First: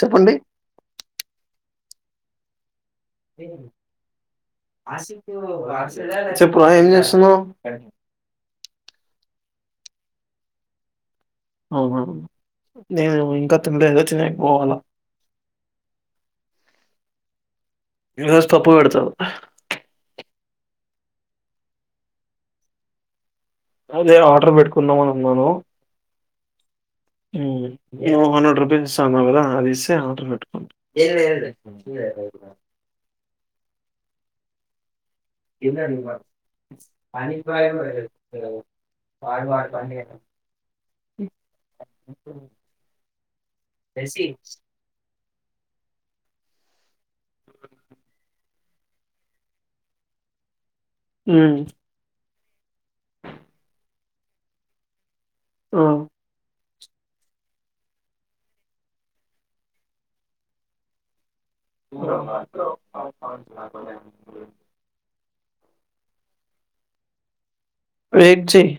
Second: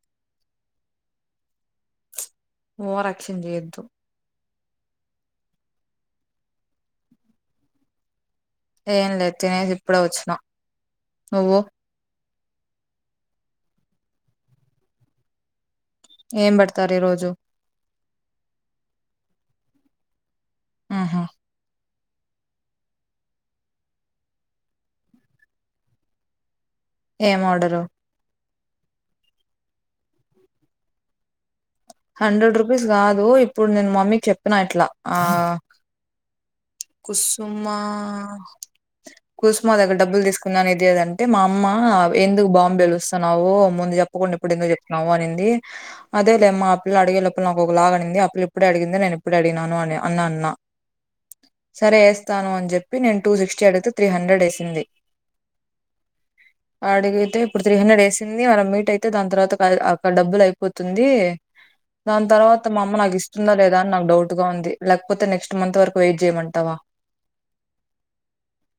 చెప్పండి ఓవర్ఆక్షన్ చేయొద్దు చెప్పు ఏం చేస్తున్నావ్ ఏం లేదు తినేసి ఇప్పుడే వచ్చినా నువ్వు అ వమ్ నేను ఇంకా టిన్లేధు టినెకి పోవాల ఏం పేడ్తారు ఈ రోజు ఈరోజు పప్పు పెడతారు ఆహా అదే ఆర్డర్ పెట్టుకుందామని ఉన్నాను ఏం హ్మ్ ఆర్డరు [unintelligible] ఏది ఇస్తాన్నానావ్ గదా అదిస్తే ఆర్డర్ పెట్టుకుంటా హండ్రెడ్ రూపీస్ గాదు ఇప్ ఇప్పుడు నేను మమ్మీకి చెప్పినా ఇట్లా ఎందండి బాబు కుసుమా కుసుమా దగ్గర డబ్బులు తీసుకున్నా ఇది అది అంటే మా అమ్మ ఎందుకు బాంబే వెలుస్తున్నావు ముందు చెప్పకుండా ఇప్పుడు ఎందుకు చెప్తున్నావో అనింద్ ది అదేలే మా ఆపిల్ల అడిగేలోపల్ నాకు ఒకలాగా అనింది ఆపిల్ల ఇప్పుడే అడిగింది నేను ఇప్పుడు అడిగిన్నాను అని అన్నా అన్న హ్మ్ స్తాను అని చెప్పి నేను టూ సిక్స్టీ అడిగితే త్రీ హండ్రెడ్ ఏసింది. ఆ అడిగితే ఇప్పుడు త్రీ హండ్రెడ్ ఏసింది. మనం మీట్ అయితే దాని తర్వాత [unintelligible] అక్కడ డబ్బులు అయిపోతుంది. దాని తర్వాత మా అమ్మ నాకు ఇస్తుందా లేదా అని నాకు డౌట్గా ఉంది లేక్ పోతే నెక్స్ట్ మంత్ వరకు వెయిట్ చేయమంటావా వెయిట్ చెయ్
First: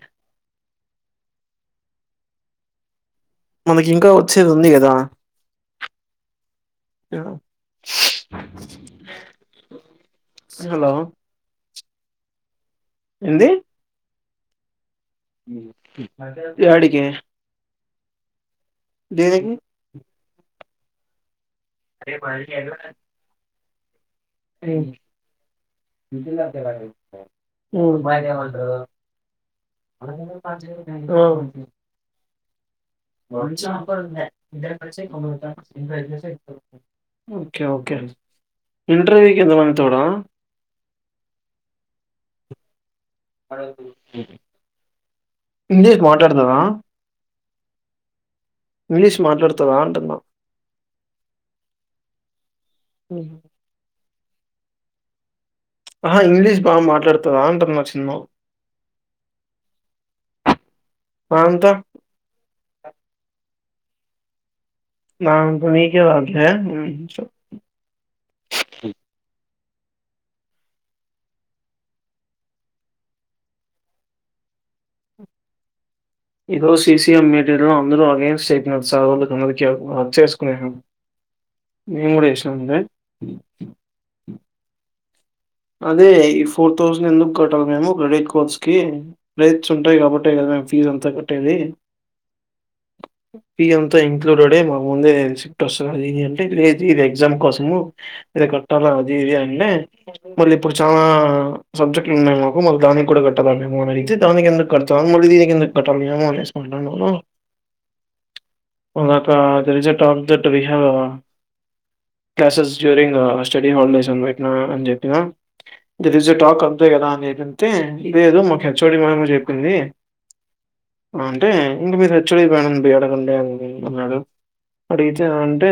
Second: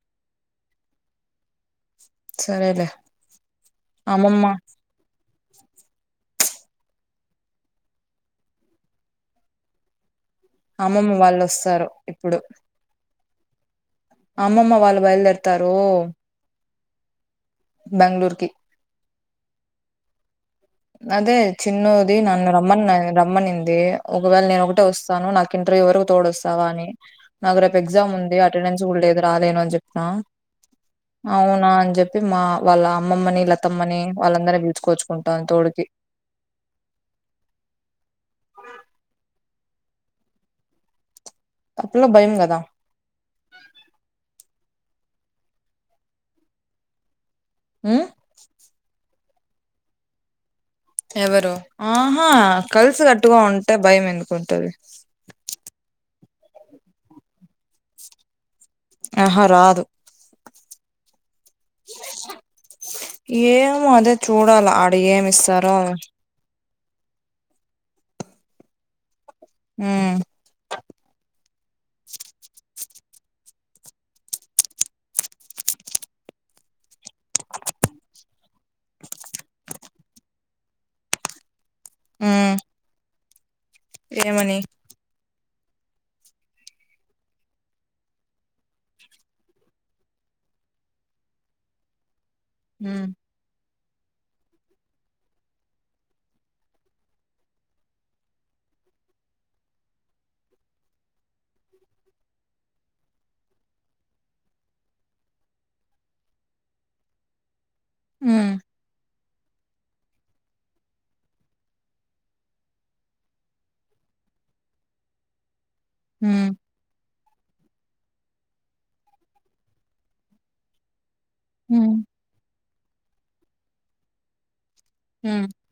సరేలే మనకి ఇంకా అమ్మమ్మ వచ్చేది ఉంది కదా అ అమ్మమ్మ వాళ్ళు వస్తారు ఇప్పుడు ఏంది అమ్మమ్మా వాళ్ యాడిక్ ఎ బెంగళూర్కి దేనికి అదే చిన్నోది నన్న రమ్మన్ రమ్మనిం ఏ ఒకవేళ నేను ఒకటే ఉమ్. వస్తాను నాకు ఇంటర్వ్యూ వరకు తోడ వస్తావా అని నాకు రేపు ఎగ్జామ్ ఉంది అటెండెన్స్ కూడా లేదు రాలేను అని చెప్న ఆ, అవునా అని చెప్పి మా వాళ్ళ అమ్మమ్మని లతమ్మని వాళ్ళందర పీల్చుకోచ్చుకుంటా ఓకే ఓకే ఇంటర్వ్యూ కి దువంతురా అప్పట్లో భయం కదా అడగదు ఇంగ్లీష్ మాట్లాడతారా మ్మ్ ఇంగ్లీష్ మాట్లాడుతవా అంటున్న ఎవరు ఆహా కలిసి హ్మ్. కట్టుగా ఉంటే భయం ఎందు కొంటారు ఆహా ఇంగ్లీష్ బాగా మాట్లాడుతవ అంటున్న చిన్ను ఆహ రాదు ఆ! అంతా ఏ మొ అదే చూడాల ఏమి నాంకు ఇస్తారో నీకే [inaudible] మ్మ్ ఈ రోజు సీసీఎం మీటీరిలో అందరూ అగెన్స్ట్ అయిపోన [inaudible] వర్క్ చేసుకునే నేను కూడా ఉమ్ ఎస్నండి అ ఏమని అదే ఈ ఫోర్ థౌసండ్ ఎందుకు కట్టాలి మేము క్రెడిట్ కోర్స్కి రేట్స్ ఉంటాయి కాబట్టే కదా మేము ఫీజు అంతా కట్టేది మ్మ్ పి ఎం తో ఇంక్లూడెడే మా ముందే రిసిప్ట్ వస్తది అది ఇది అంటే లేదు ఇది ఎగ్జామ్ కోసము ఇది కట్టాలా అది ఇది అన్నే మళ్ళీ ఇప్పుడు చాలా సబ్జెక్ట్లు ఉన్నాయి మాకు మళ్ళీ దానికి కూడా కట్టాలేమో అనేది దానికి ఎందుకు కడతం మళ్ళీ దీనికి ఎందుకు కట్టాలి మేమో అనేసి మాట్లాడనాము మ్మ్ నాతో అది reject object we have classes during study holidays అని పెట్నా అని చెప్ టినా there is a um talk అంతే కదా అని అంతే లేదు మా హెచ్ ఓ డి మేడం చెప్పింది అంటే ఉమ్ ఇంకా మీరు హెచ్ ఓ డి [unintelligible] పీడా గా ఉందే అని అంటున్నారు అడిగితే అంటే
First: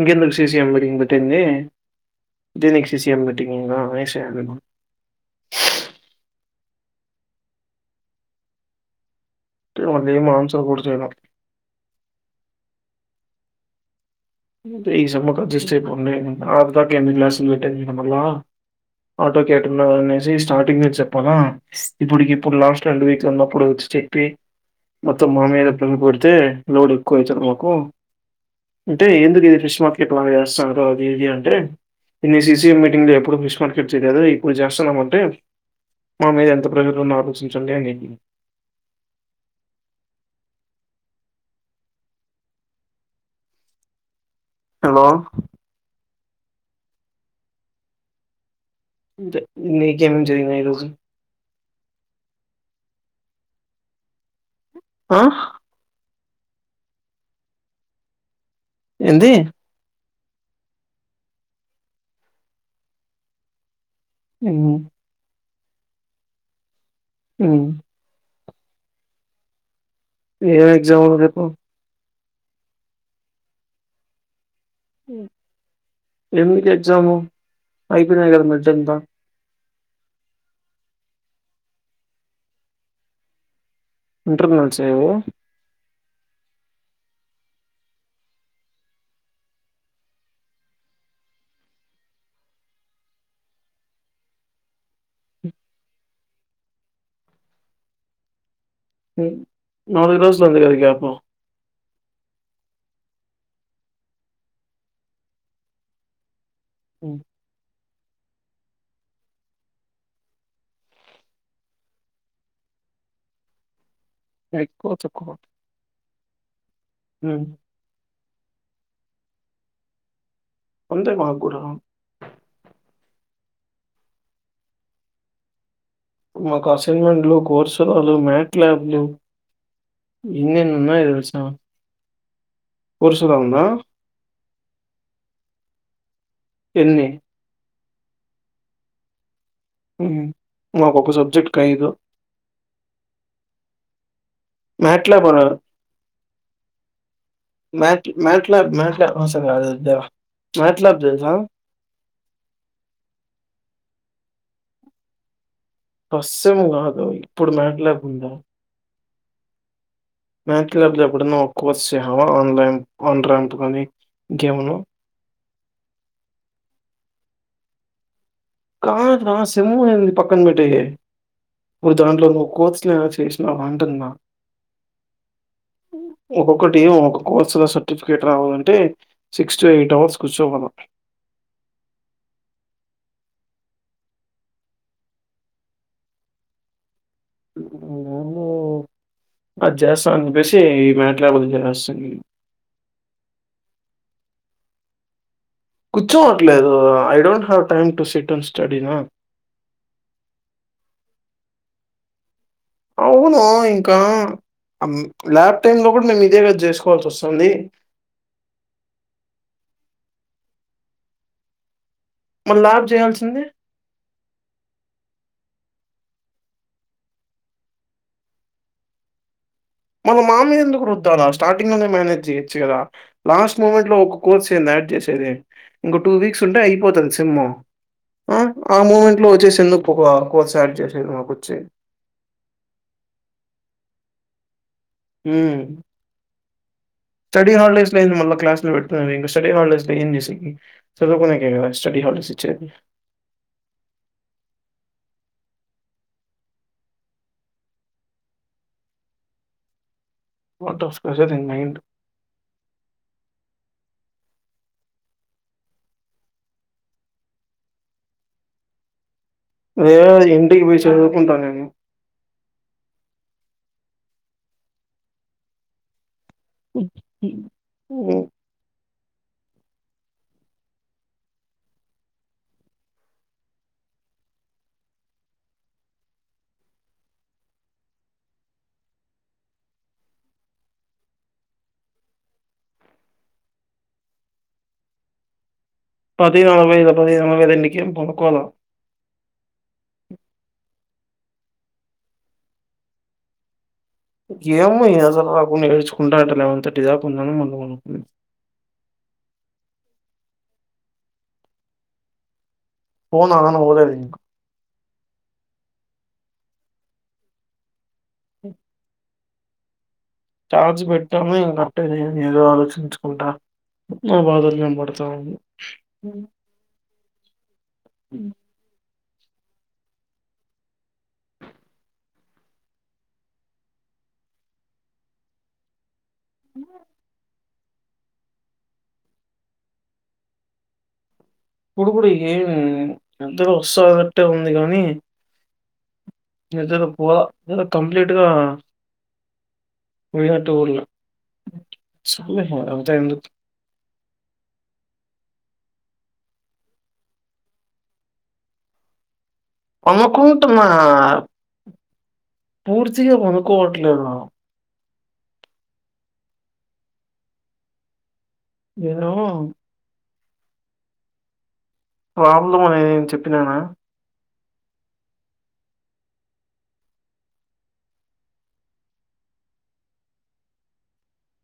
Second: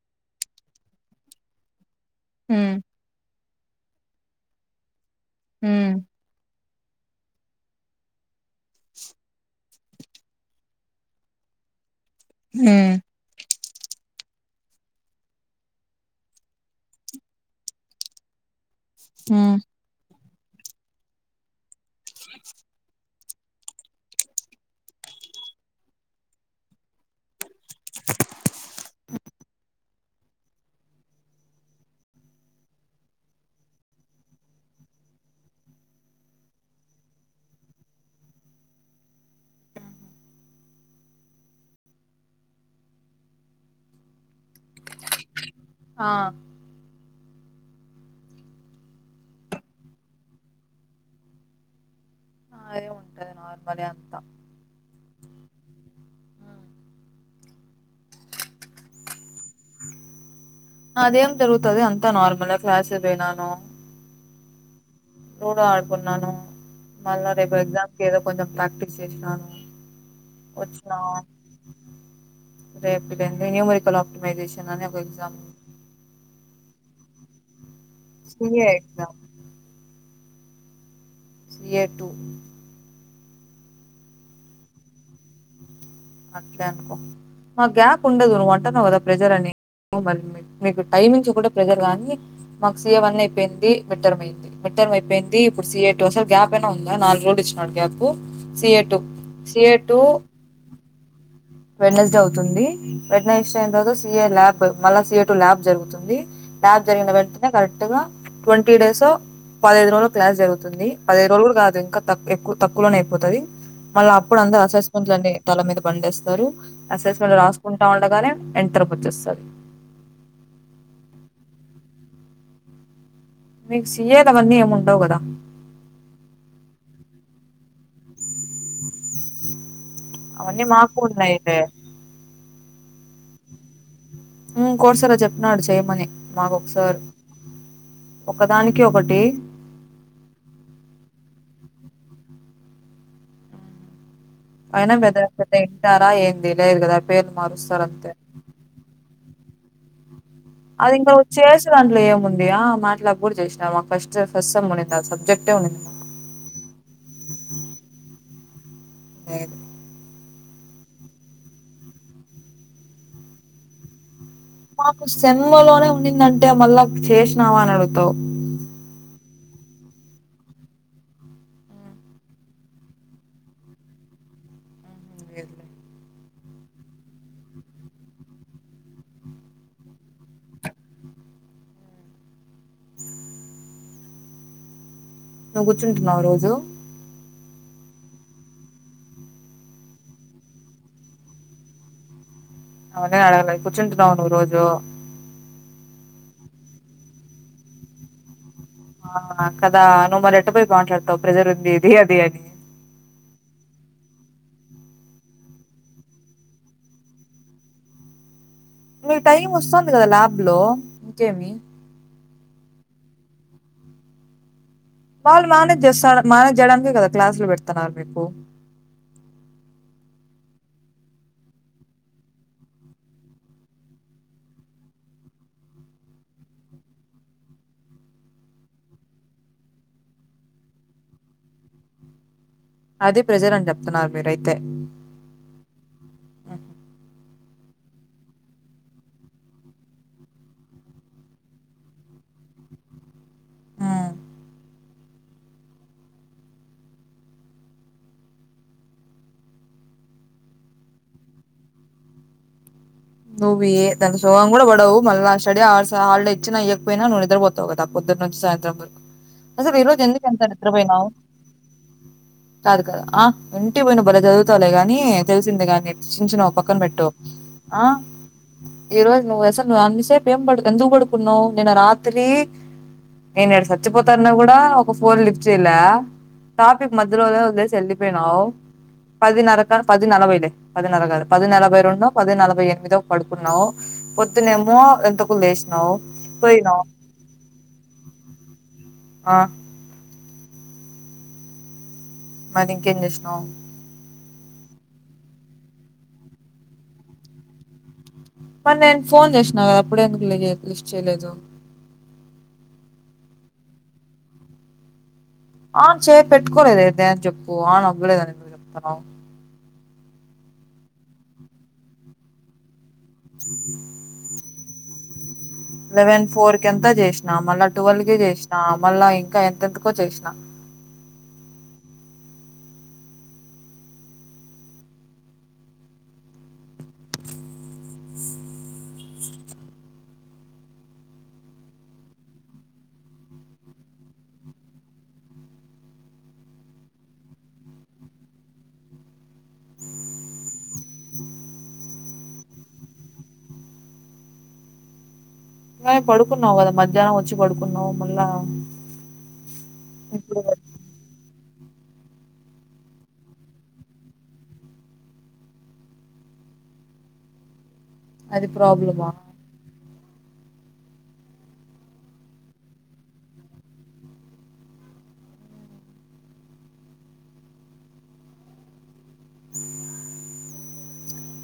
ఇంకెందుకు సి సి ఎం మీటింగ్ పెట్టింది హ్మ్ [unintelligible] వసేదు హ్మ్ [unintelligible] మ్ ఈ సమ్ కి అడ్జస్ట్ అయిపోండి లాస్ట్ తాకా ఎన్ని క్లాస్ వెల్ ఆటో ఉమ్ కేటగున్నవ్ అనేసి చాటింగే చెప్పనా ఇప్పుడికిప్పుడు లాస్ట్ ఎండ్ వీక్ ఇక్కడ ఉన్నప్పుడు వచ్చి చెప్పి మొత్తం మా మీద పిన్ పెడితే నోర్ ఎక్కువ అయితారు మాకు కో ఏ ఎందుకు ఈడెసిష ట్వాకి టూ హండ్రెడ్ చేస్తాన్నారు ఆది ఇది అంటే ఏ సి సి మీటింగ్ లో ఎప్పుడూ విశ్వంకి ఇచ్చేద్ లేదు, ఇప్పుడు జెస్తాన్నాం అంటే మన మీద ఎంత ప్రెస్సర్ ఉందో ఆలోచించండి అని జెప్పింది. హలో ఆ ఇంతే నీకేం జేయను ఈ రోజు అదే ఉంటది నార్మలీ అంతా ఆహ్ ఏంది అదేం జరుగుతాది అంతా నార్మలే క్లాస్క్ పోయ్న్నాను హ్మ్ లూడో ఆడుకున్నాను మళ్ళా రేప్ ఉమ్. ఎక్సమ్స్ కి ఎదో కొంచెం ప్రాక్టీస్ చేస్నాను ఎం ఎగ్జామ్ రేపు రేపటికి అదే న్యూమరిల్ ఆప్టిమైజేషన్ అని ఒక ఎగ్జామ్ ఎందుకు ఎగ్జాము అయిపోయినాయ్ కదా సిఏ మజంతా ఎగ్జామ్ ఎ టూ ఇంటర్నల్స్ ఏవో అట్లే అనుకో, మాకు గ్యాప్ ఉండదు, నువ్వు అంటాన్నావు కదా ప్రెజర్ అని, మ మీకు టైమింగ్స్ కూడా ప్రెజర్ కాగానీ, మాకు సఏ వన్ అయిపోయింది మిడ్ టర్మ్ అయింది, మిడ్ టర్మ్ అయిపోయింది ఇప్పుడు సఏ టూ అసలు గ్యాప్ అయినా ఉందా నాలుగు రోజులు ఇచ్చినాడు గ్యాప్ సిఏ టూ నాలుగు రోజులు ఉంది కద గ్యాప్ వెడ్నెస్ డే అవుతుంది, వెడ్నెస్ డే అయిన తర్వాత సిఏ ల్యాబ్, మళ్ళ సిఏ టు ల్యాబ్ జరుగుతుంది. క్లాస్ జరిగిన ఉమ్. వెంటనే కరెంట్ ముందుగా ట్వంటీ డేస్ పదహైదు రోజులు క్లాస్ జరుగుతుంది పదహైదు రోజులు కూడా కాదు ఇంకా ఎక్కువ తక్కువలోనే అయిపోతది మళ్ళ అప్పుడు అందరు ఎక్కువ తక్కువ అసస్ంట్లని తల మీద పండేస్తారు స్తారు అసెస్మెంట్ ఉమ్. రాసుకుంటా ఉండగానే ఎంటర్కి వచ్చేస్తరు అంతే మాక్కూడా మీకు సి ఎ అదేం అన్ని ఉండవ్ కదా మాకు అసైన్మెంట్లు కోర్సురాలు మ్యాట్ ల్యాబ్లు అవ్వన్నీ మాకు ఉన్నాయి లే కోర్సు లా ఉందా ఉమ్ కో సార్ చెప్పినాడు చెయ్యమని మాకు ఒకసారి ఎన్ని ఒకదానికి ఒకటి హు మాకొక సబ్జెక్ట్ కు ఐదు అయినా మ్యాట్ పెద్ద పెద్ద ఇంటరా ఏమి లేదు కదా [inaudible] మట్ మట్లా మట్లా ఆ సరే అది వో లెవా అది ఇంకా చేసే దాంట్లో ఏముంది ఆ మ్యాట్ ల్యాబ్ కూడా చేసిన మా ఫస్ట్ స్సం ఫస్ట్ సేమ్ నాకు ఆ సబ్జెక్టే ఉంది ఫస్ట్ సేమ్ కాదు ఇప్పుడు మాట్ ల్యాబ్ ఉందా లేదు మ్యాట్ లాబ్ లో ఎప్పుడన్న ఒక కోర్సు చేసినవా ఆన్లైన్ [unintelligible] కానీ మాకు సెమ్ మ్మలోనే ఉండిందంటే మళ్ళా చేసినావా అని అడుగుతావు కా క [unintelligible] [inaudible] మ్ పక్కన పెట్టీయ్ ఇప్పుడుదంట్లో కొ కోర్సులు ఎం అయినా చేసినావా అంటున్నా లేదులే. ఒక్కొక్కటి ఏం ఒక కోర్సులో సర్టిఫికేట్ రావాలంటే సిక్స్ టు ఎయిట్ అవర్స్ కూర్చోవాల నువ్వు కూర్చుంటున్నావ రోజు నేను అది చేస్తా అప్పేసి ఈ మ్యాట్ ల్యాబ్ వదిలేసేస్తా నిను అవును ఆడాలే కూర్చుంటున్నావా నువ్వు రోజూ కూర్చోవట్లేదు I don't have time to sit on అవునా కదా నువ్ మరి ఎట్ట పోయి మాట్లాడి తావ్ ప్రజర్ ఉంది ఇది అది అని అవును ఇంకా ల్యాబ్ టైమ్ లో కూడా మేము ఇదే కదా చేసుకోవాల్సి వస్తుంది మీకు టైం వస్థంది కదా ల్యాబ్ లో ఇంకేమి మరి ల్యాబ్ చేయాల్సింది వాళ్ళు మేనేజ్ చేస్తా మేనేజ్ చేయడానికే కదా క్లాసులు పెడుతున్నారు మీకు వాళ్ళ మామీద ఎందుకు రుద్దాలా స్టార్టింగ్ లోనే మేనేజ్ చేయొచ్చు కదా లాస్ట్ మూమెంట్ లో ఒక కోర్స్ ఏందీ యాడ్ చేసేది ఇంకో టూ వీక్స్ ఉంటే అయిపోతది సిమ్ హు ఆ మూమెంట్ లో వచ్చేసి ఎందుకు ఒక కోర్స్ యాడ్ చేసేది మాకు వచ్చి అదే ప్రెసర్ అని చెప్తున్నారు మీరయితే ఉమ్ ఆహ్ స్టడీ హాలిడేస్ లో ఏంది మళ్ళా క్లాస్ లో పెడుతరు ఇంకా స్టడీ హాలిడేస్ లో ఏం చేసికి చదువుకునేకే కదా స్టడీ హాలిడేస్ ఇచ్చేది. ఉమ్. ఫోటో కాసేది మైండ్ నువ్వే దాంతో సోగం కూడా పడవు మళ్ళా స్టడీ అవర్స్ హాలిడేస్ ఇచ్చినా ఇవకపోయినా నువ్వు నిద్రపోతవు కదా పొద్దురు నుంచి సాయంత్రం వరకు. అసలు ఈ రోజు ఏదో ఎందుకు అంత ఇంటికి పోయి నిద్రపోయినవ్ చదువుకుంటా నేను. కాదు కాదు ఆహ్. ఇంటికి పోయి నువ్వు బాలే చదువుతవులే గాని తెలిసింది గాని. సించిన ఓ పక్కన పెట్టు. ఆ ఉమ్ ఈ రోజు నువ్వు అసలు నువ్వు అన్నిసేపు ఏం పడు ఎందుకు పడుకున్నావు. నేను రాత్రి నేను చచ్చిపోతాన్న కూడా ఒక ఫోన్ లిఫ్ట్ చేయలే. ట్రాఫిక్ మధ్యలోవదిలేసి వెళ్ళీపోయినావు. పదిన్నర, పది నలభైలే, పదిన్నర కాదు. పది నలభై రెండో, పది నలభై ఎనిమిదో పడుకున్నావు. పొద్దునేమో ఎంతకు లేస్ పది నలభై దు పదిహైను వైదు ఎంటికి పనుకోలే ఆహ్ మరి ఇంకేం చేసినావు. ఏమో ఏదోలాగా ఉండే ఏర్చుకుంటా అంట లెవెన్ థర్టీ దాకా ఉన్నాను మళ్ళా పడుకున్నాను. మరి నేను ఫోన్ చేసినా కదా అప్పుడు ఎందుకు లిస్ట్ చేయలేదు. మా నాన్న పోలేదు ఇంకా. ఆహ్ చేతు పెట్కోలేదే ఇదే చేప్పు ఆనం. నేను ఎందుకు చెప్తాను. చార్జ్ పెట్టామా పెట్టేద ఏదో ఆలోచించ్. ఉంటా నా బాధలు ఏం. మడతాం లెవెన్ ఫోర్ కంత జేష్. ఆహ్ మళ్ళా నువ్వు అందుకే చేసినం. మళ్ళా ఇంకా ఎంతెంతకో చేసినా. నో ఇప్పుడు ఏం నిద్ర వస్తానట్టుగానే ఉంది కానీ ఏదైనా పో కంప్లీట్గా ఎటు పోలే చాల్లే పో అంతా ఎందుకు ఇగ పడుకున్నావు కదా మధ్యాహ్నం వచ్చి పడుకున్నావు మళ్ళా. ఇప్పుడు అమ్మకుటు మా పూర్తిగా పడుకోవట్లేదు. అది ప్రబ్లమా. ఏదో ప్రాబ్లం అనీ నేను చెప్పినానా.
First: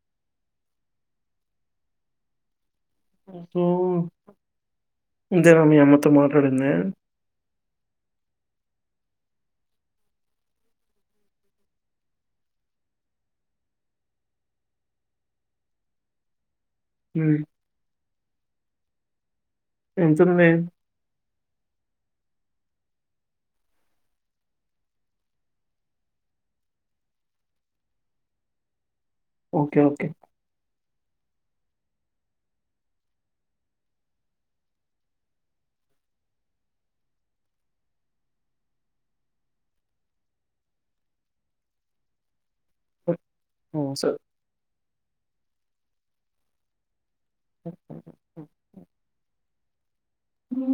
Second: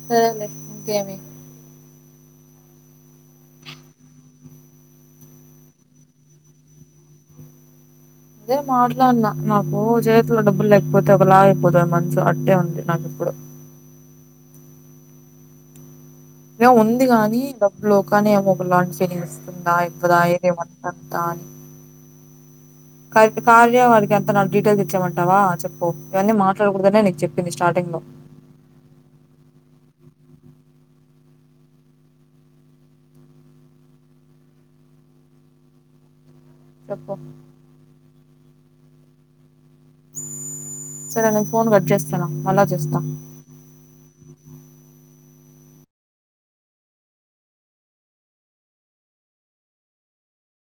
సరేలే ఇంకేమి. ఇదేనా మీ అమ్మతో మాట్లాడింది. అదే మాట్లాడిన నాకు చేతులో డబ్బులు లేకపోతే ఒకలాగయిపోతది మనసు అట్టే ఉంది నాకు ఇప్పుడు ఉంది కాని హ్మ్. డబ్బు లోప్ కానీ ఏమో ఒకలాంటి శని మిస్. ందా ఎంతుంది? ఇప్పుదాయితే వతాని క కార్య వారికి ఎంత నా డీటెయిల్స్ ఇచ్చేయ్ మంటావా చెప్పు ఇవన్నీ మాట్లాడకూడదనే నీకు చెప్పింది స్టార్టింగ్ లో ఓకే ఓకే చెప్పు సరే నేను ఫోన్ కట్ చేస్తాను మల్లా చేస్తా హ్మ్ స అ